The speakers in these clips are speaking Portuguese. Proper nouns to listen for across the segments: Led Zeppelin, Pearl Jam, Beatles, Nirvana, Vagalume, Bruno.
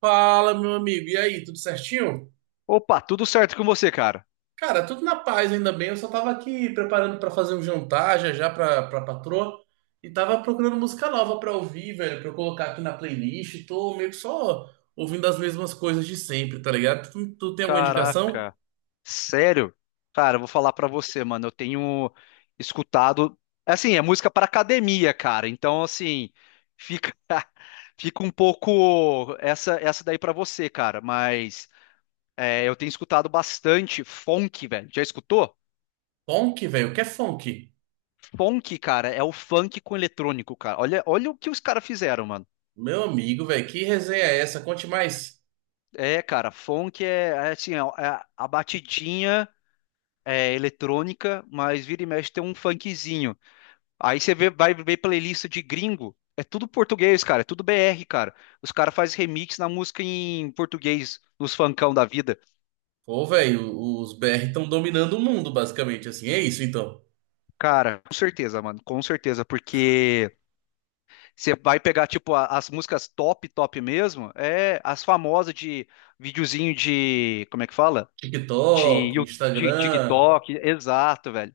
Fala, meu amigo. E aí, tudo certinho? Opa, tudo certo com você, cara? Cara, tudo na paz, ainda bem. Eu só tava aqui preparando pra fazer um jantar já já pra patroa e tava procurando música nova pra ouvir, velho, pra eu colocar aqui na playlist. Tô meio que só ouvindo as mesmas coisas de sempre, tá ligado? Tu tem alguma indicação? Caraca, sério? Cara, eu vou falar pra você, mano. Eu tenho escutado, assim, é música pra academia, cara. Então, assim, fica fica um pouco essa daí pra você, cara, mas é, eu tenho escutado bastante funk, velho. Já escutou? Funk, velho. O que é funk? Funk, cara, é o funk com eletrônico, cara. Olha, olha o que os caras fizeram, mano. Meu amigo, velho, que resenha é essa? Conte mais. É, cara, funk é assim, é a batidinha é, eletrônica, mas vira e mexe tem um funkzinho. Aí você vê, vai ver playlist de gringo, é tudo português, cara, é tudo BR, cara. Os caras fazem remix na música em português, nos funkão da vida. Pô, velho, os BR estão dominando o mundo, basicamente, assim. É isso, então. Cara, com certeza, mano, com certeza, porque você vai pegar, tipo, as músicas top, top mesmo, é as famosas de videozinho de, como é que fala? De, TikTok, Yu- de Instagram. TikTok, exato, velho.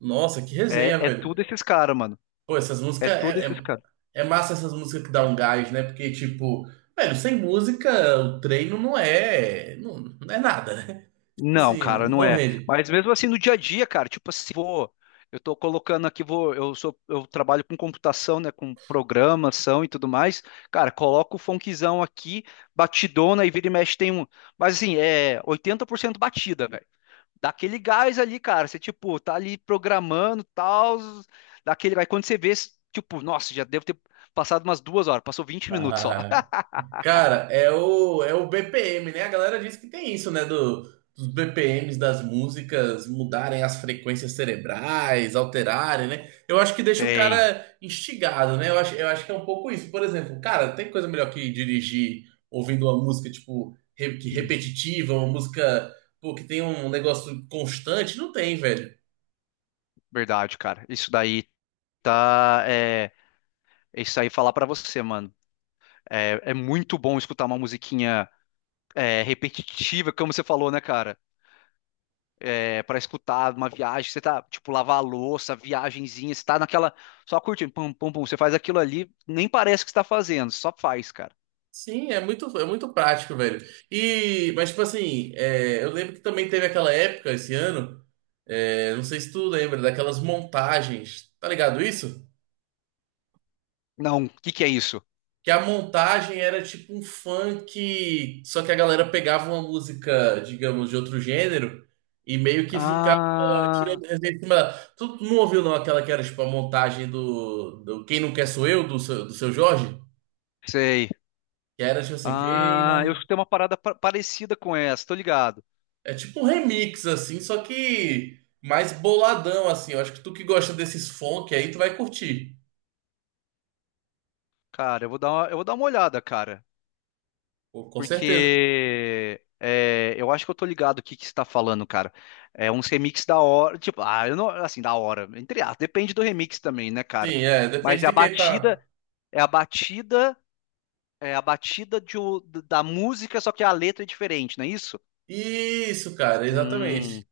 Nossa, que resenha, É velho. tudo esses caras, mano. Pô, essas É tudo esses caras. é massa essas músicas que dá um gás, né? Porque, tipo, velho, sem música o treino não é. Não, não é nada, né? Não, Assim, cara, não não é. rende. Mas mesmo assim no dia a dia, cara, tipo assim, eu tô colocando aqui, eu trabalho com computação, né, com programação e tudo mais. Cara, coloco o funkzão aqui, batidona e vira e mexe tem um, mas assim, é 80% batida, velho. Dá aquele gás ali, cara, você tipo, tá ali programando, tal, dá aquele, vai quando você vê, tipo, nossa, já devo ter passado umas 2 horas, passou 20 minutos só. Ah, cara, é o BPM, né? A galera diz que tem isso, né? Dos BPMs das músicas mudarem as frequências cerebrais, alterarem, né? Eu acho que deixa o Tem. cara instigado, né? Eu acho que é um pouco isso. Por exemplo, cara, tem coisa melhor que dirigir ouvindo uma música, tipo, que Hum. repetitiva, uma música, pô, que tem um negócio constante? Não tem, velho. Verdade, cara. Isso daí tá. É isso aí falar pra você, mano. É muito bom escutar uma musiquinha repetitiva, como você falou, né, cara? É, para escutar uma viagem, você tá, tipo, lavar a louça, viagenzinha, você tá naquela. Só curtindo, pum, pum, pum. Você faz aquilo ali, nem parece que você tá fazendo, só faz, cara. Sim, é muito prático, velho. E, mas, tipo assim, é, eu lembro que também teve aquela época, esse ano. É, não sei se tu lembra daquelas montagens, tá ligado isso? Não, o que que é isso? Que a montagem era tipo um funk, só que a galera pegava uma música, digamos, de outro gênero e meio que ficava Ah, tirando resenha em cima dela. Tu não ouviu não aquela que era tipo a montagem do Quem Não Quer Sou Eu, do seu Jorge? sei. Que era tipo assim, quem Ah, eu não. escutei uma parada parecida com essa, tô ligado. É tipo um remix, assim, só que mais boladão, assim. Eu acho que tu que gosta desses funk aí, tu vai curtir. Cara, eu vou dar uma olhada, cara. Pô, com certeza. Porque eu acho que eu tô ligado o que que você tá falando, cara. É uns remix da hora, tipo, ah, eu não, assim, da hora, entre aspas, depende do remix também, né, cara? Sim, é, Mas depende é de a quem batida, tá. é a batida, é a batida da música, só que a letra é diferente, não é isso? Isso, cara, Hum. exatamente.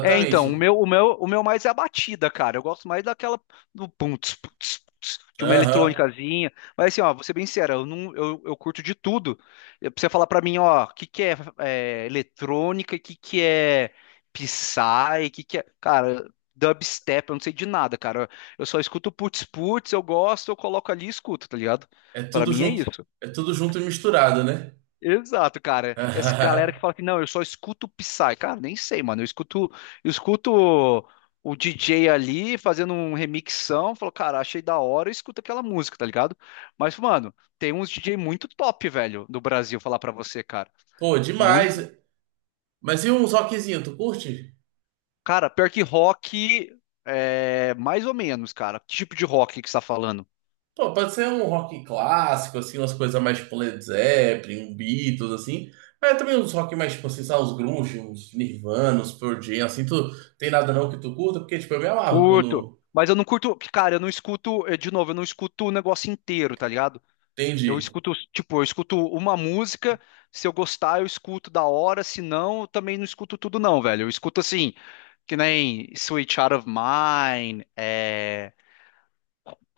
É, então, o meu, o meu, o meu mais é a batida, cara. Eu gosto mais daquela do pum, tss, tss, de uma Aham. eletrônicazinha. Mas assim, ó, vou ser bem sincero, eu não, eu curto de tudo. Pra você falar pra mim, ó, o que que é, eletrônica, o que que é Psy, o que que é, cara, dubstep, eu não sei de nada, cara. Eu só escuto putz putz, eu gosto, eu coloco ali e escuto, tá ligado? É Pra tudo mim é junto, isso. é tudo junto e misturado, né? Exato, cara. Essa galera que fala que não, eu só escuto Psy. Cara, nem sei, mano. Eu escuto o DJ ali fazendo um remixão. Falo, cara, achei da hora, eu escuto aquela música, tá ligado? Mas, mano, tem uns DJ muito top, velho, do Brasil, falar pra você, cara. Pô, Muito. demais. Mas e uns rockzinho, tu curte? Cara, pior que rock, é mais ou menos, cara. Que tipo de rock que você tá falando? Pô, pode ser um rock clássico, assim, umas coisas mais tipo Led Zeppelin, um Beatles, assim. Mas também uns rock mais, tipo, assim, sabe, uns grunge, uns Nirvana, uns Pearl Jam, assim, tu tem nada não que tu curta? Porque, tipo, eu me amarro Curto. quando, Mas eu não curto, cara, eu não escuto, de novo, eu não escuto o negócio inteiro, tá ligado? Eu entende? escuto, tipo, eu escuto uma música, se eu gostar, eu escuto da hora, se não, eu também não escuto tudo não, velho. Eu escuto assim, que nem Sweet Child of Mine, é,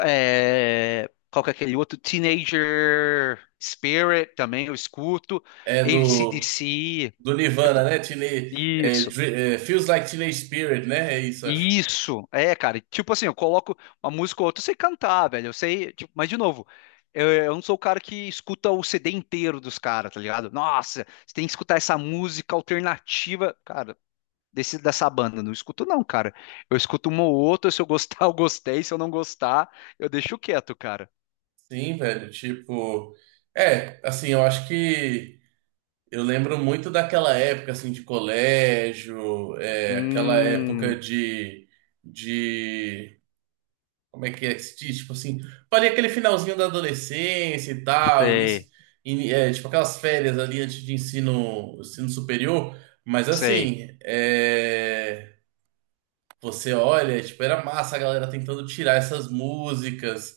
é, qual que é aquele outro? Teenager Spirit também eu escuto, É do... AC/DC, Do é Nirvana, né? tudo- Teenage, é, isso. É, Feels Like Teenage Spirit, né? É isso, acho. Isso, cara. E, tipo assim, eu coloco uma música ou outra, eu sei cantar, velho. Eu sei, tipo, mas de novo, eu não sou o cara que escuta o CD inteiro dos caras, tá ligado? Nossa, você tem que escutar essa música alternativa, cara, dessa banda. Eu não escuto, não, cara. Eu escuto uma ou outra, se eu gostar, eu gostei. Se eu não gostar, eu deixo quieto, cara. Sim, velho. Tipo. É, assim, eu acho que. Eu lembro muito daquela época, assim, de colégio, é, aquela época Hum, de. De. Como é que se diz? Tipo assim. Parecia aquele finalzinho da adolescência e tal, início. Sei. É, tipo aquelas férias ali antes de ensino superior. Mas Sei. assim. É. Você olha, é, tipo, era massa a galera tentando tirar essas músicas,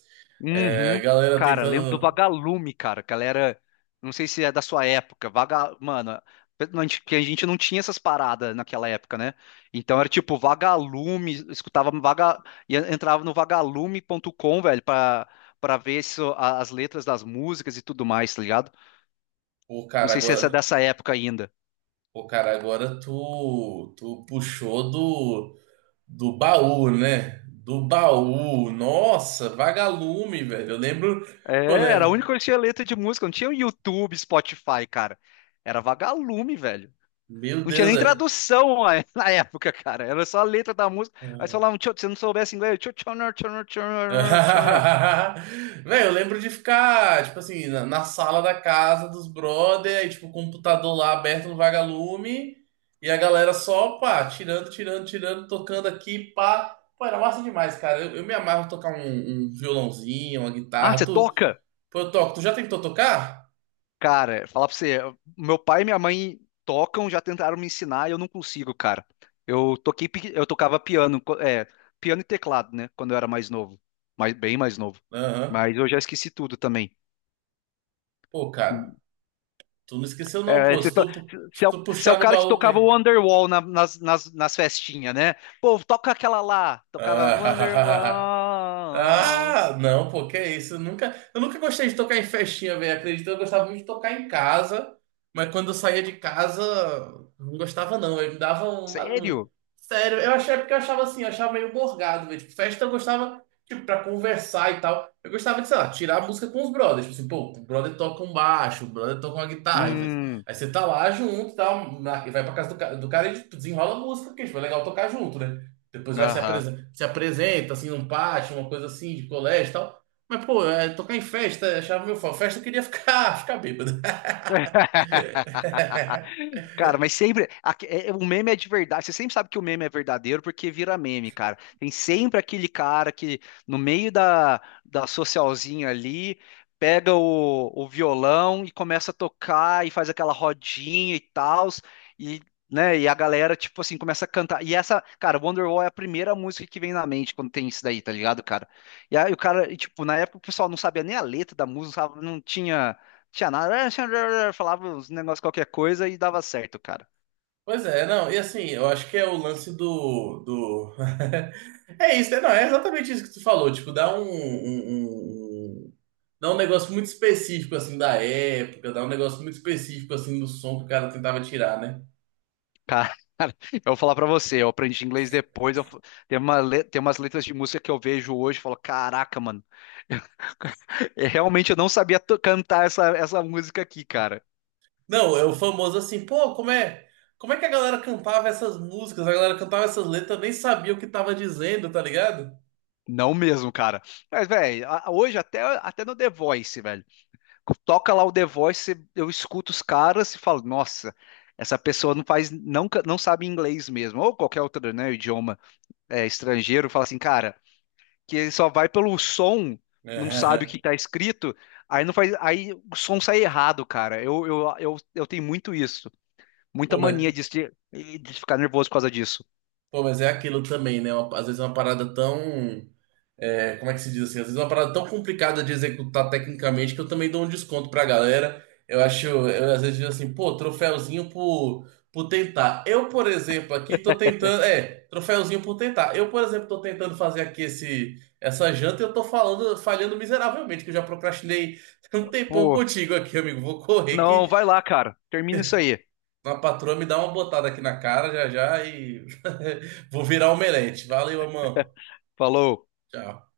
é, a Uhum. galera Cara, lembro do tentando. Vagalume, cara, que ela era, não sei se é da sua época, Vaga, mano, a gente- que a gente não tinha essas paradas naquela época, né? Então era tipo Vagalume, escutava Vaga e entrava no vagalume.com, velho, pra para ver se as letras das músicas e tudo mais, tá ligado? Pô, Não cara, sei se essa é agora. dessa época ainda. Pô, cara, agora tu, tu puxou do baú, né? Do baú. Nossa, vagalume, velho. Eu lembro. É, Pô, era a né? única que tinha letra de música, não tinha o YouTube, Spotify, cara. Era Vagalume, velho. Meu Não tinha Deus, nem velho. tradução na época, cara. Era só a letra da música. Aí você falava, "Tchau", se não soubesse inglês, "Tchau, tchau, tchau, tchau, tchau, tchau, tchau". Velho, eu lembro de ficar, tipo assim, na sala da casa dos brother, aí, tipo, o computador lá aberto no vagalume, e a galera só, pá, tirando, tirando, tirando, tocando aqui, pá. Pô, era massa demais, cara. Eu me amarro em tocar um violãozinho, uma Ah, guitarra, você tu... toca? Pô, eu toco. Tu já tentou tocar? Cara, falar pra você, meu pai e minha mãe tocam, já tentaram me ensinar e eu não consigo, cara. Eu toquei, eu tocava piano, piano e teclado, né? Quando eu era mais novo, mais, bem mais novo. Aham. Mas eu já esqueci tudo também. Pô, cara, tu não esqueceu não, É, pô. Se tu, se se é o, tu se é o puxar no cara que baú, tocava o tem. Wonderwall nas festinhas, né? Pô, toca aquela lá. Tocava Wonderwall. Ah, não, pô, que é isso? Eu nunca gostei de tocar em festinha, velho. Acredito, eu gostava muito de tocar em casa, mas quando eu saía de casa, não gostava, não. Eu me dava uma. Sério? Sério, eu achei é porque eu achava assim, eu achava meio borgado, velho. Tipo, festa eu gostava, tipo, pra conversar e tal. Eu gostava de, sei lá, tirar a música com os brothers. Tipo assim, pô, o brother toca um baixo, o brother toca uma guitarra. Hum, Aí você tá lá junto e tal, e vai pra casa do, do cara e tipo, desenrola a música, porque tipo, é legal tocar junto, né? Depois vai se aham. apresenta, se apresenta assim num pátio, uma coisa assim, de colégio e tal. Mas, pô, é, tocar em festa, achava meu foco. Festa eu queria ficar, ficar bêbado. Cara, mas sempre. O meme é de verdade. Você sempre sabe que o meme é verdadeiro porque vira meme, cara. Tem sempre aquele cara que, no meio da socialzinha ali, pega o violão e começa a tocar e faz aquela rodinha e tal. E, né, a galera, tipo assim, começa a cantar. E essa, cara, Wonderwall é a primeira música que vem na mente quando tem isso daí, tá ligado, cara? E aí o cara, e, tipo, na época o pessoal não sabia nem a letra da música, não, não tinha. Tinha nada, falava uns negócios qualquer coisa e dava certo, cara. Pois é, não, e assim, eu acho que é o lance do... É isso, é, não, é exatamente isso que tu falou, tipo, dá um, dá um negócio muito específico, assim, da época, dá um negócio muito específico, assim, do som que o cara tentava tirar, né? Cara, eu vou falar pra você, eu aprendi inglês depois, tem umas letras de música que eu vejo hoje e falo, caraca, mano, realmente eu não sabia cantar essa música aqui, cara. Não, é o famoso assim, pô, como é que a galera cantava essas músicas? A galera cantava essas letras, nem sabia o que tava dizendo, tá ligado? Não mesmo, cara. Mas, velho, hoje até no The Voice, velho. Toca lá o The Voice, eu escuto os caras e falo, nossa, essa pessoa não faz, não, não sabe inglês mesmo, ou qualquer outro, né, idioma estrangeiro, fala assim, cara. Que ele só vai pelo som, não sabe o É. que tá escrito, aí não faz, aí o som sai errado, cara. Eu tenho muito isso, muita Pô, mas, mania de, se- de ficar nervoso por causa disso. pô, mas é aquilo também, né? Às vezes é uma parada tão é, como é que se diz assim? Às vezes é uma parada tão complicada de executar tecnicamente que eu também dou um desconto pra galera. Eu acho, eu às vezes digo assim, pô, troféuzinho por tentar. Eu, por exemplo, aqui tô tentando. É, troféuzinho por tentar. Eu, por exemplo, tô tentando fazer aqui essa janta e eu tô falhando miseravelmente, que eu já procrastinei um tempão Pô, contigo aqui, amigo. Vou correr não, que vai lá, cara. Termina isso aí. a patroa me dá uma botada aqui na cara já já e vou virar omelete. Valeu, irmão. Falou. Tchau.